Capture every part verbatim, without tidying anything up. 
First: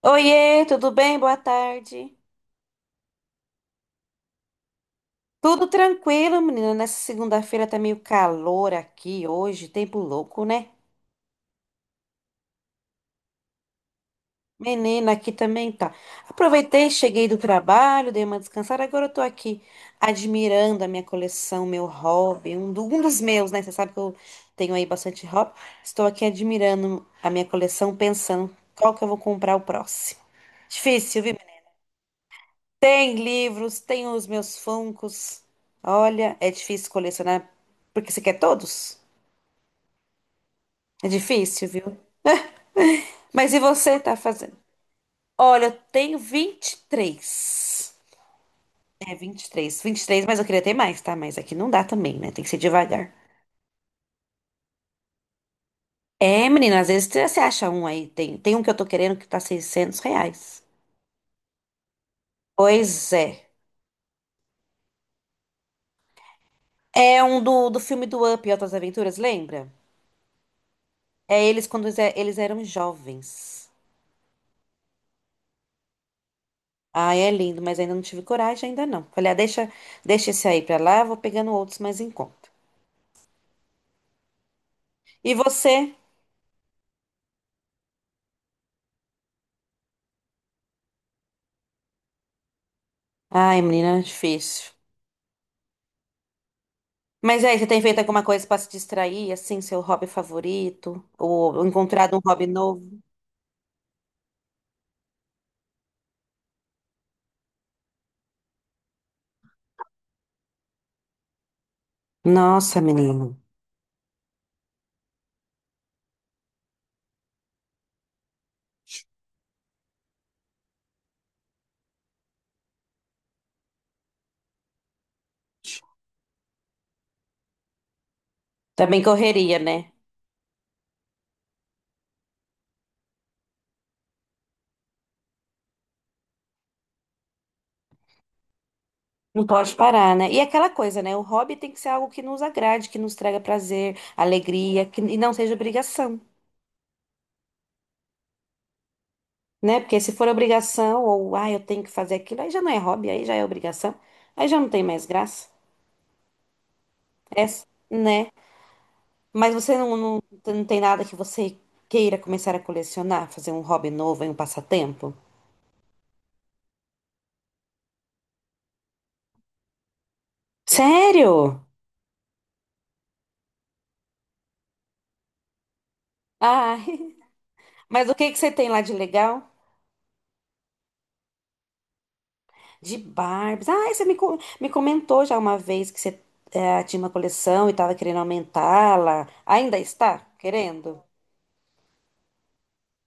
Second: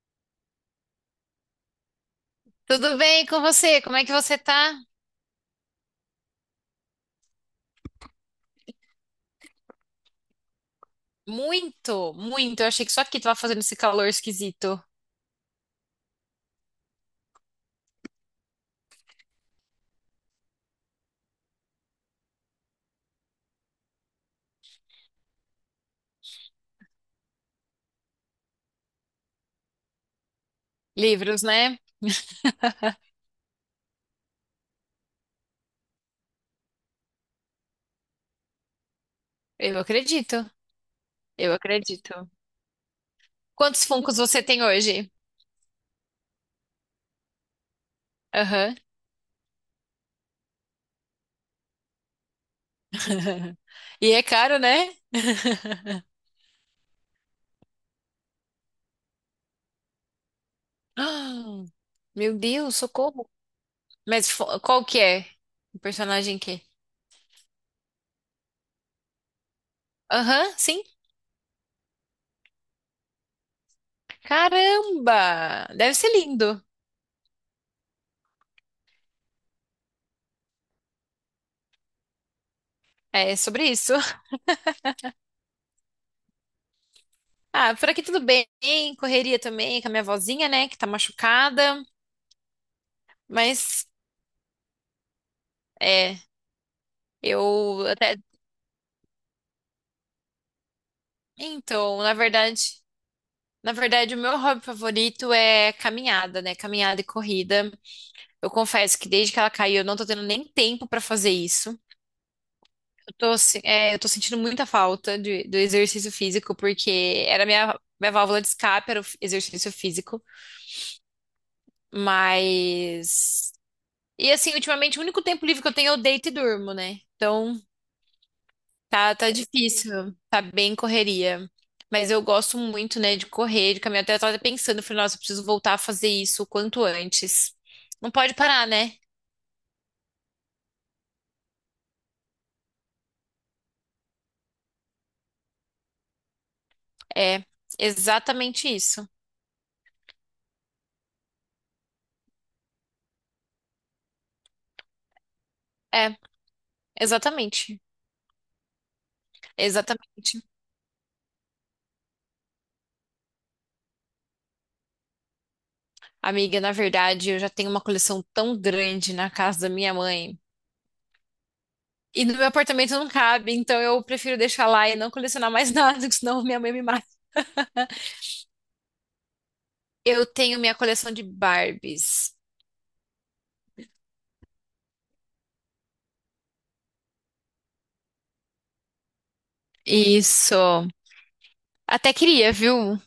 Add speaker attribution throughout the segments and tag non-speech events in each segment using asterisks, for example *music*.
Speaker 1: Oiê, tudo bem? Boa tarde.
Speaker 2: Tudo bem com você? Como é que você tá?
Speaker 1: Tudo tranquilo, menina. Nessa segunda-feira tá meio calor aqui hoje, tempo louco, né?
Speaker 2: Muito, muito. Eu achei que só aqui tava fazendo esse calor esquisito.
Speaker 1: Menina, aqui também tá. Aproveitei, cheguei do trabalho, dei uma descansada. Agora eu tô aqui admirando a minha coleção, meu hobby, um, do- um dos meus, né? Você sabe que eu tenho aí bastante hobby. Estou aqui admirando a minha coleção, pensando qual que eu vou comprar o próximo. Difícil, viu?
Speaker 2: Livros, né?
Speaker 1: Tem livros, tem os meus Funkos. Olha, é difícil colecionar porque você quer todos?
Speaker 2: Eu acredito.
Speaker 1: É
Speaker 2: Eu
Speaker 1: difícil, viu?
Speaker 2: acredito.
Speaker 1: Mas e
Speaker 2: Quantos
Speaker 1: você tá
Speaker 2: Funkos você
Speaker 1: fazendo?
Speaker 2: tem hoje?
Speaker 1: Olha, eu tenho vinte e três.
Speaker 2: Aham.
Speaker 1: É vinte vinte e três, vinte e três. Mas eu queria ter mais, tá? Mas aqui não dá também, né? Tem que ser devagar.
Speaker 2: *laughs* E é caro, né? *gasps*
Speaker 1: É, menina, às vezes você acha um aí. Tem, tem um que eu tô querendo que tá seiscentos reais.
Speaker 2: Ah, meu Deus,
Speaker 1: Pois
Speaker 2: socorro.
Speaker 1: é.
Speaker 2: Mas fo- qual que é? O personagem que?
Speaker 1: É um do, do filme do Up e Outras Aventuras, lembra?
Speaker 2: Aham, sim.
Speaker 1: É eles quando eles é- eles eram jovens.
Speaker 2: Caramba! Deve ser lindo.
Speaker 1: Ah, é lindo, mas ainda não tive coragem, ainda não. Falei, ah, deixa, deixa esse aí pra lá, eu vou pegando outros mais em conta.
Speaker 2: É sobre isso. *laughs*
Speaker 1: E você?
Speaker 2: Ah, por aqui tudo bem. Correria também com a minha vozinha, né, que tá machucada.
Speaker 1: Ai,
Speaker 2: Mas
Speaker 1: menina, é difícil.
Speaker 2: é,
Speaker 1: Mas aí, você tem
Speaker 2: eu
Speaker 1: feito
Speaker 2: até.
Speaker 1: alguma coisa pra se distrair, assim, seu hobby favorito? Ou
Speaker 2: Então, na
Speaker 1: encontrado um hobby
Speaker 2: verdade,
Speaker 1: novo?
Speaker 2: na verdade, o meu hobby favorito é caminhada, né? Caminhada e corrida. Eu confesso que desde que ela caiu, eu não tô tendo nem tempo pra fazer isso.
Speaker 1: Nossa,
Speaker 2: Eu
Speaker 1: menina.
Speaker 2: tô, se- é, eu tô sentindo muita falta de- do exercício físico, porque era minha, minha válvula de escape, era o f- exercício físico. Mas. E assim, ultimamente, o único tempo livre que eu tenho é eu deito e durmo, né? Então.
Speaker 1: Também
Speaker 2: Tá, tá
Speaker 1: correria, né?
Speaker 2: difícil, tá bem correria. Mas eu gosto muito, né, de correr, de caminhar. Até eu tava pensando, falei, nossa, eu preciso voltar a fazer isso o quanto antes. Não pode parar, né?
Speaker 1: Não pode parar, né? E aquela coisa, né? O hobby tem que ser algo que nos agrade, que nos traga prazer, alegria, que, e não seja obrigação.
Speaker 2: É, exatamente isso.
Speaker 1: Né? Porque se for obrigação ou ah, eu tenho que fazer aquilo, aí já não é hobby, aí já é obrigação, aí já não tem mais graça,
Speaker 2: É,
Speaker 1: é,
Speaker 2: exatamente.
Speaker 1: né? Mas você não, não,
Speaker 2: Exatamente.
Speaker 1: não tem nada que você queira começar a colecionar, fazer um hobby novo, aí um passatempo?
Speaker 2: Amiga, na verdade, eu já tenho uma coleção tão grande na casa da minha mãe.
Speaker 1: Sério?
Speaker 2: E no meu apartamento não cabe, então eu prefiro deixar lá e não colecionar mais *laughs* nada, porque senão minha mãe
Speaker 1: Ah,
Speaker 2: me mata.
Speaker 1: *laughs* mas o que que você tem lá de legal?
Speaker 2: Eu tenho minha coleção de Barbies.
Speaker 1: De Barbies. Ah, você me, co- me comentou já uma vez que você eh, tinha uma coleção e estava querendo aumentá-la. Ainda está
Speaker 2: Isso.
Speaker 1: querendo?
Speaker 2: Até queria, viu?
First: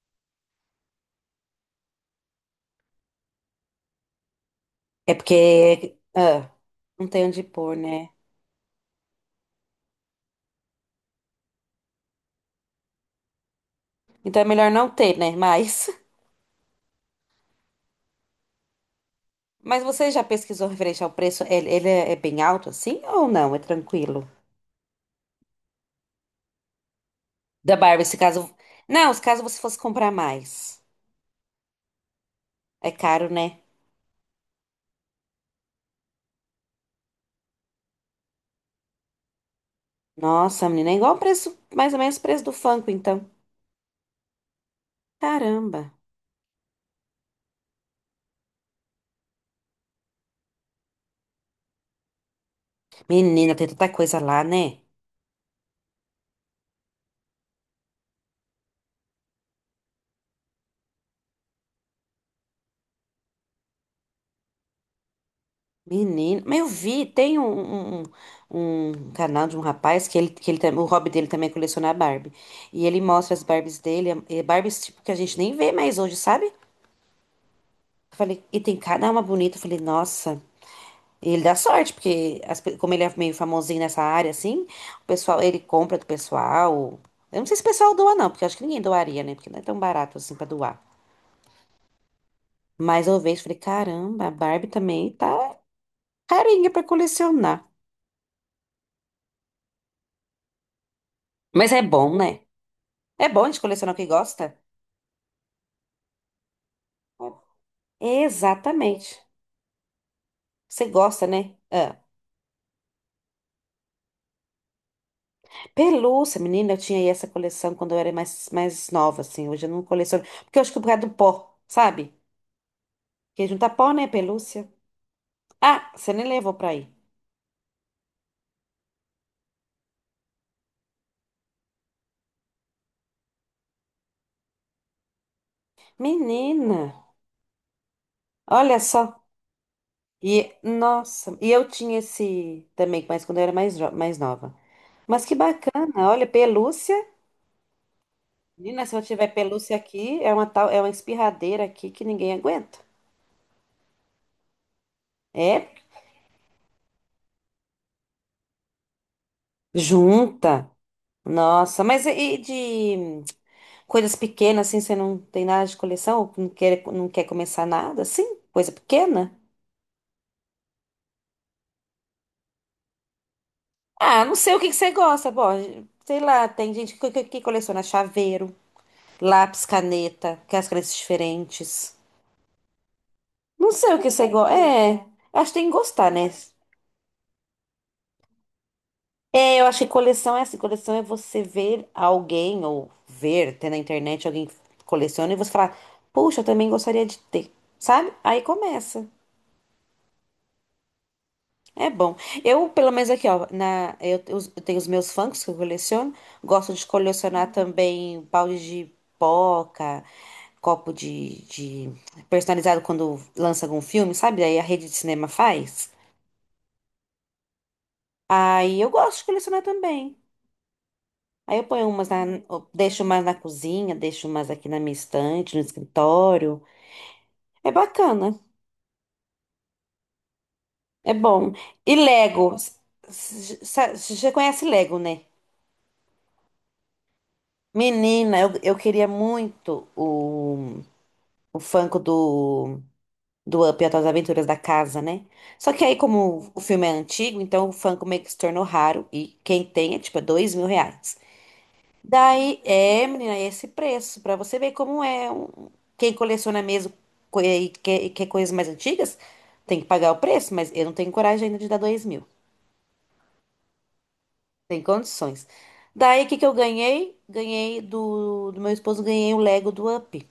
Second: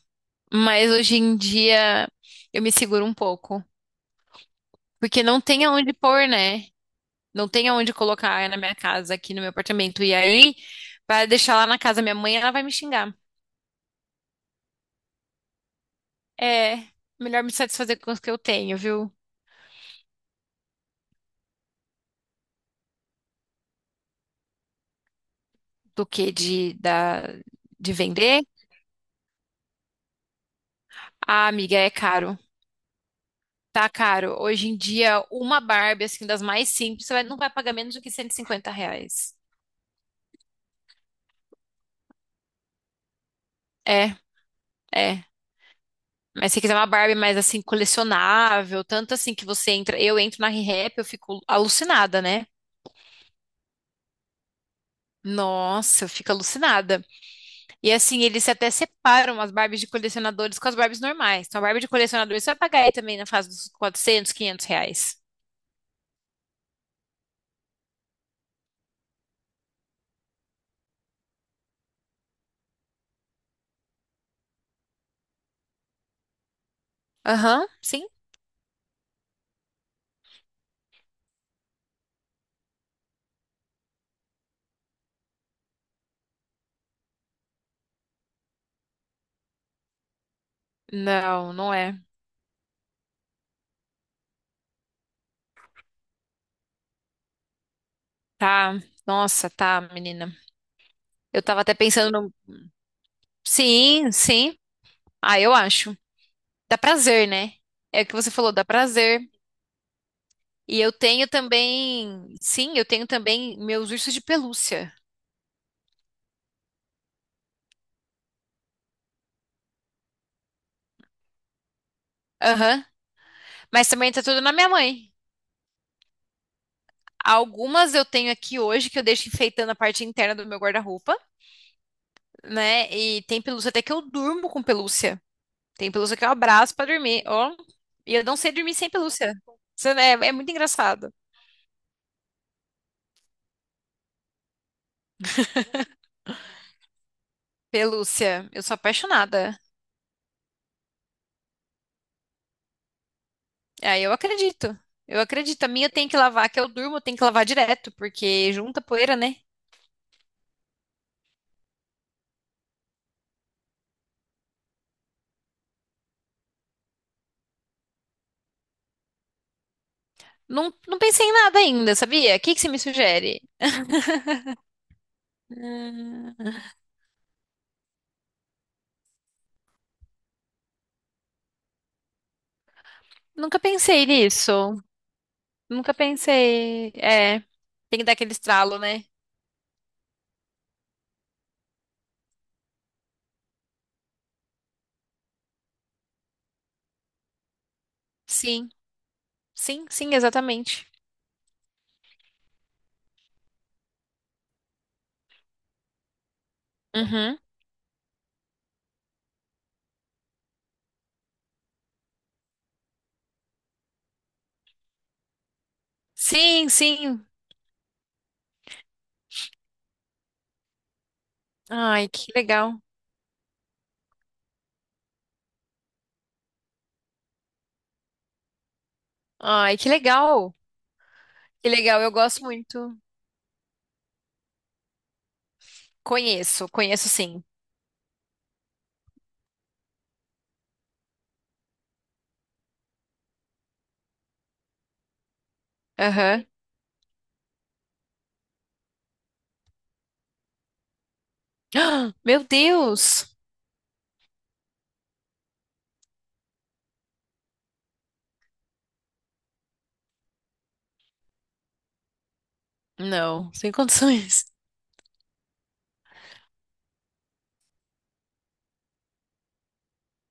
Speaker 2: Mas hoje em dia eu me seguro um pouco.
Speaker 1: É
Speaker 2: Porque não tem aonde
Speaker 1: porque
Speaker 2: pôr,
Speaker 1: ah,
Speaker 2: né?
Speaker 1: não tem onde
Speaker 2: Não tem
Speaker 1: pôr,
Speaker 2: aonde
Speaker 1: né?
Speaker 2: colocar na minha casa, aqui no meu apartamento. E aí, para deixar lá na casa da minha mãe, ela vai me xingar.
Speaker 1: Então é melhor não ter, né? Mas.
Speaker 2: É melhor me satisfazer com os que eu tenho, viu?
Speaker 1: Mas você já pesquisou referente ao preço? Ele, ele é é bem alto assim ou não? É tranquilo?
Speaker 2: Do que de, da,
Speaker 1: Da
Speaker 2: de
Speaker 1: Barbie, se
Speaker 2: vender.
Speaker 1: caso. Não, se caso você fosse comprar mais.
Speaker 2: Ah, amiga, é caro.
Speaker 1: É caro, né?
Speaker 2: Tá caro. Hoje em dia, uma Barbie, assim, das mais simples, você vai- não vai pagar menos do que cento e cinquenta reais.
Speaker 1: Nossa, menina, é igual o preço, mais ou menos o preço do Funko, então.
Speaker 2: É, é.
Speaker 1: Caramba.
Speaker 2: Mas se quiser uma Barbie mais assim, colecionável, tanto assim que você entra, eu entro na Rehap, eu fico alucinada, né?
Speaker 1: Menina, tem tanta coisa lá, né?
Speaker 2: Nossa, eu fico alucinada. E assim, eles até separam as Barbies de colecionadores com as Barbies normais. Então, a Barbie de colecionador você vai pagar aí também na fase dos quatrocentos quinhentos reais.
Speaker 1: Menina. Mas eu vi, tem um, um, um- um canal de um rapaz que ele, que ele, tam- o hobby dele também é colecionar Barbie. E ele mostra as Barbies dele, é- é Barbies tipo que a gente nem vê mais hoje, sabe?
Speaker 2: Aham, sim.
Speaker 1: Falei, e tem cada uma bonita. Eu falei, nossa. E ele dá sorte, porque as pe- como ele é meio famosinho nessa área, assim, o pessoal, ele compra do pessoal. Eu não sei se o pessoal doa, não, porque eu acho que ninguém doaria, né? Porque não é tão barato assim pra doar.
Speaker 2: Não, não é.
Speaker 1: Mas eu vejo, e falei, caramba, a Barbie também tá carinha pra colecionar.
Speaker 2: Tá. Nossa, tá, menina. Eu tava
Speaker 1: Mas
Speaker 2: até
Speaker 1: é
Speaker 2: pensando
Speaker 1: bom,
Speaker 2: no...
Speaker 1: né? É bom de colecionar o que
Speaker 2: Sim,
Speaker 1: gosta?
Speaker 2: sim. Ah, eu acho. Dá prazer, né? É o que
Speaker 1: É,
Speaker 2: você falou, dá
Speaker 1: exatamente.
Speaker 2: prazer. E
Speaker 1: Você
Speaker 2: eu
Speaker 1: gosta,
Speaker 2: tenho
Speaker 1: né? Ah.
Speaker 2: também, sim, eu tenho também meus ursos de pelúcia.
Speaker 1: Pelúcia, menina, eu tinha aí essa coleção quando eu era mais, mais nova, assim. Hoje eu não coleciono. Porque eu acho que é por causa do pó, sabe?
Speaker 2: Aham.
Speaker 1: Que juntar pó,
Speaker 2: Mas
Speaker 1: né?
Speaker 2: também tá tudo na
Speaker 1: Pelúcia.
Speaker 2: minha mãe.
Speaker 1: Ah, você nem levou pra aí.
Speaker 2: Algumas eu tenho aqui hoje que eu deixo enfeitando a parte interna do meu guarda-roupa, né? E tem pelúcia até que eu durmo com pelúcia. Tem pelúcia que eu abraço
Speaker 1: Menina,
Speaker 2: pra dormir, ó. E eu não sei dormir
Speaker 1: olha
Speaker 2: sem
Speaker 1: só.
Speaker 2: pelúcia. Isso. É, é muito
Speaker 1: E,
Speaker 2: engraçado.
Speaker 1: nossa, e eu tinha esse também, mas quando eu era mais, jo- mais nova. Mas que bacana, olha, pelúcia.
Speaker 2: Pelúcia, eu sou
Speaker 1: Menina, se eu tiver
Speaker 2: apaixonada.
Speaker 1: pelúcia aqui, é uma tal, é uma espirradeira aqui que ninguém aguenta.
Speaker 2: Aí eu acredito. Eu acredito.
Speaker 1: É,
Speaker 2: A minha eu tenho que lavar, que eu durmo, eu tenho que lavar direto, porque junta poeira, né?
Speaker 1: junta. Nossa, mas e e de coisas pequenas, assim, você não tem nada de coleção? Não quer, não quer começar nada, assim? Coisa pequena?
Speaker 2: Não, não pensei em nada ainda, sabia? O que que você me sugere?
Speaker 1: Ah, não sei o que que você gosta, bom, sei
Speaker 2: Hum,
Speaker 1: lá, tem gente que, que- que coleciona chaveiro, lápis, caneta, que é as cores diferentes.
Speaker 2: Nunca
Speaker 1: Não sei o
Speaker 2: pensei
Speaker 1: que você gosta.
Speaker 2: nisso.
Speaker 1: É, acho que tem que
Speaker 2: Nunca
Speaker 1: gostar, né?
Speaker 2: pensei. É, tem que dar aquele estralo, né?
Speaker 1: É, eu acho que coleção é assim, coleção é você ver alguém ou ver, ter na internet alguém que coleciona e você falar, puxa, eu também gostaria de ter, sabe? Aí
Speaker 2: Sim,
Speaker 1: começa.
Speaker 2: sim, sim, exatamente.
Speaker 1: É bom. Eu, pelo menos aqui, ó, na, eu, te- os- Eu tenho os meus Funkos que eu coleciono. Gosto de
Speaker 2: Uhum.
Speaker 1: colecionar também balde de pipoca, copo de, de- personalizado quando lança algum filme, sabe? Aí a rede de cinema faz.
Speaker 2: Sim, sim.
Speaker 1: Aí eu gosto de colecionar também. Aí eu ponho
Speaker 2: Ai,
Speaker 1: umas na,
Speaker 2: que
Speaker 1: eu
Speaker 2: legal.
Speaker 1: deixo umas na cozinha, deixo umas aqui na minha estante, no escritório. É bacana,
Speaker 2: Ai, que legal.
Speaker 1: é bom.
Speaker 2: Que
Speaker 1: E
Speaker 2: legal, eu gosto
Speaker 1: Lego,
Speaker 2: muito.
Speaker 1: você conhece Lego, né?
Speaker 2: Conheço, conheço sim.
Speaker 1: Menina, eu, eu queria muito o, o Funko do, do Up e as Aventuras da Casa, né? Só que aí,
Speaker 2: Aham.
Speaker 1: como o filme é antigo, então o Funko meio que se tornou raro. E quem tem é tipo é dois mil reais.
Speaker 2: *gasps* Ah, meu
Speaker 1: Daí, é,
Speaker 2: Deus!
Speaker 1: menina, é esse preço, pra você ver como é. um- Quem coleciona mesmo co- e quer, e quer coisas mais antigas, tem que pagar o preço, mas eu não tenho coragem ainda de dar dois mil.
Speaker 2: Não, sem condições.
Speaker 1: Tem condições. Daí, o que que eu ganhei? Ganhei do, do meu esposo, ganhei o Lego do Up.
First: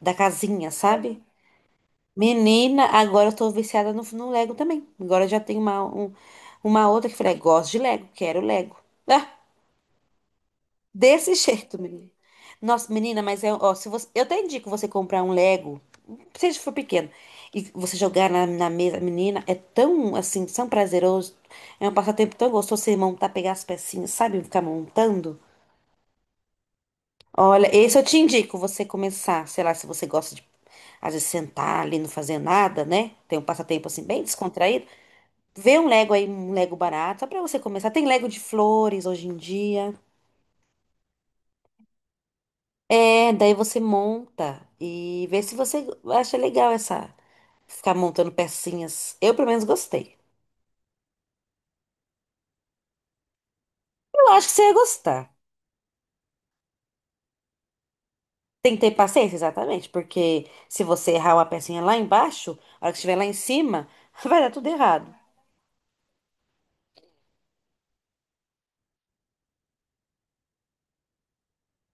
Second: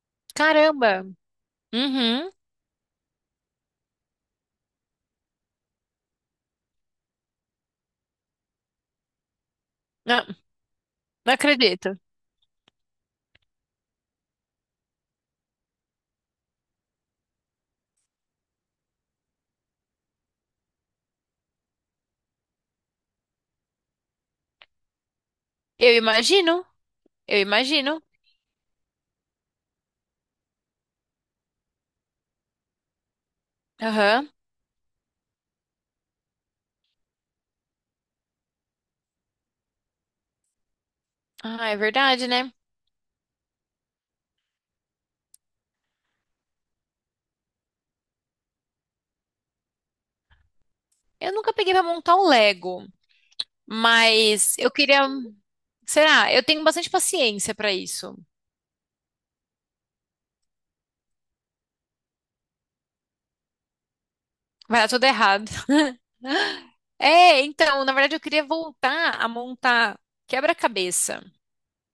Speaker 1: Da casinha,
Speaker 2: Caramba!
Speaker 1: sabe?
Speaker 2: Uhum.
Speaker 1: Menina, agora eu tô viciada no, no Lego também. Agora eu já tenho uma, um- uma outra que eu falei, gosto de Lego, quero Lego. Ah,
Speaker 2: Não, não
Speaker 1: desse *laughs* jeito,
Speaker 2: acredito.
Speaker 1: menina. Nossa, menina, mas é, ó, se você, eu até indico você comprar um Lego, seja for pequeno, e você jogar na, na mesa, menina, é tão, assim, tão prazeroso, é um passatempo tão gostoso você montar, pegar as pecinhas, sabe? Ficar montando.
Speaker 2: Eu imagino, eu
Speaker 1: Olha, esse
Speaker 2: imagino.
Speaker 1: eu te indico você começar, sei lá, se você gosta de às vezes sentar ali, não fazer nada, né? Tem um passatempo assim bem
Speaker 2: Aham.
Speaker 1: descontraído. Vê um Lego aí, um Lego barato, só pra você começar. Tem Lego de flores hoje em dia.
Speaker 2: Ah, é verdade, né?
Speaker 1: É, daí você monta e vê se você acha legal essa ficar montando pecinhas. Eu pelo menos gostei.
Speaker 2: Eu nunca peguei pra montar um Lego,
Speaker 1: Eu acho que
Speaker 2: mas
Speaker 1: você
Speaker 2: eu
Speaker 1: ia
Speaker 2: queria.
Speaker 1: gostar.
Speaker 2: Será? Eu tenho bastante paciência pra isso.
Speaker 1: Tem que ter paciência, exatamente, porque se você errar uma pecinha lá embaixo, a hora que estiver lá em cima, *laughs* vai dar tudo
Speaker 2: Vai dar tudo
Speaker 1: errado.
Speaker 2: errado. *laughs* É, então, na verdade, eu queria voltar a montar quebra-cabeça.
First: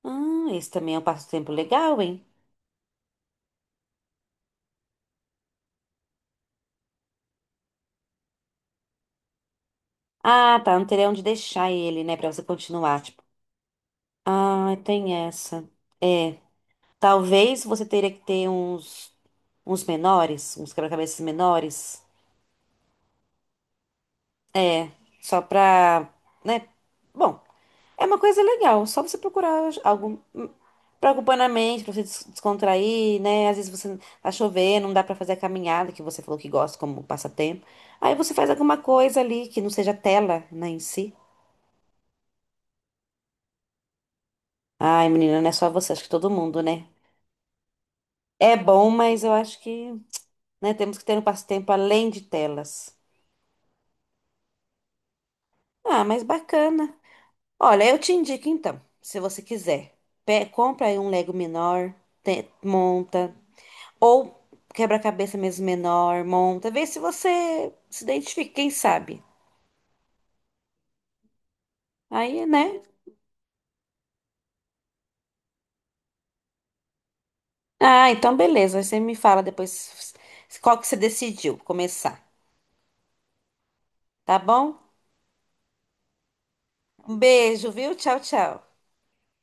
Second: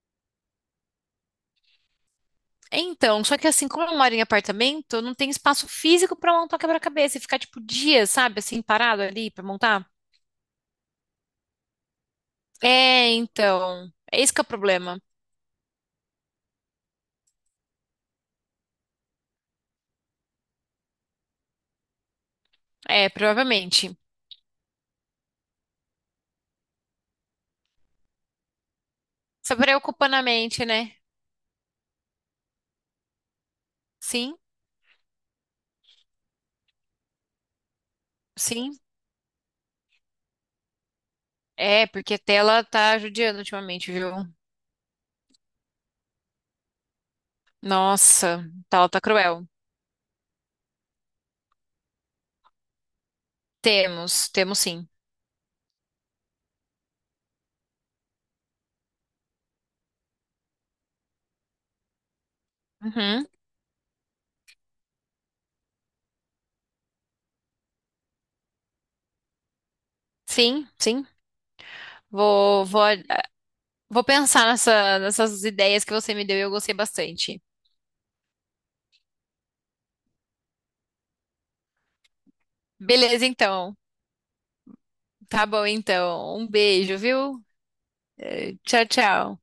Speaker 1: Ah, esse também é um passatempo legal, hein?
Speaker 2: Então, só que assim, como eu moro em apartamento, não tem espaço físico pra montar quebra-cabeça e ficar tipo dias, sabe, assim, parado ali pra montar.
Speaker 1: Ah, tá, não teria onde deixar ele, né, pra você continuar.
Speaker 2: É, então, é esse que é o
Speaker 1: Ah,
Speaker 2: problema.
Speaker 1: tem essa. É. Talvez você teria que ter uns, uns menores, uns quebra-cabeças menores.
Speaker 2: É, provavelmente.
Speaker 1: É. Só pra, né? Bom, é uma coisa legal. Só você
Speaker 2: Só
Speaker 1: procurar
Speaker 2: preocupando a
Speaker 1: algo hum,
Speaker 2: mente, né?
Speaker 1: pra ocupar na mente, pra você des- descontrair, né? Às vezes você tá
Speaker 2: Sim,
Speaker 1: chovendo, não dá pra fazer a caminhada que você falou que gosta como passatempo. Aí você faz
Speaker 2: sim,
Speaker 1: alguma coisa ali que não seja tela, né, em si.
Speaker 2: é, porque tela tá judiando ultimamente, viu?
Speaker 1: Ai, menina, não é só você, acho que todo mundo, né?
Speaker 2: Nossa,
Speaker 1: É
Speaker 2: tela
Speaker 1: bom,
Speaker 2: tá
Speaker 1: mas eu
Speaker 2: cruel.
Speaker 1: acho que né? Temos que ter um passatempo além de telas.
Speaker 2: Temos, temos sim.
Speaker 1: Ah, mas bacana. Olha, eu te indico então, se você quiser, pe- compra aí um Lego menor, te-
Speaker 2: Uhum,
Speaker 1: monta, ou quebra-cabeça mesmo menor, monta, vê se você se identifica, quem sabe.
Speaker 2: sim, sim.
Speaker 1: Aí,
Speaker 2: Vou,
Speaker 1: né?
Speaker 2: vou, vou pensar nessa- nessas ideias que você me deu e eu gostei bastante.
Speaker 1: Ah, então beleza, aí você me fala depois s- qual que você decidiu começar,
Speaker 2: Beleza, então.
Speaker 1: tá bom?
Speaker 2: Tá bom, então. Um beijo,
Speaker 1: Um
Speaker 2: viu?
Speaker 1: beijo, viu? Tchau, tchau.
Speaker 2: Tchau, tchau.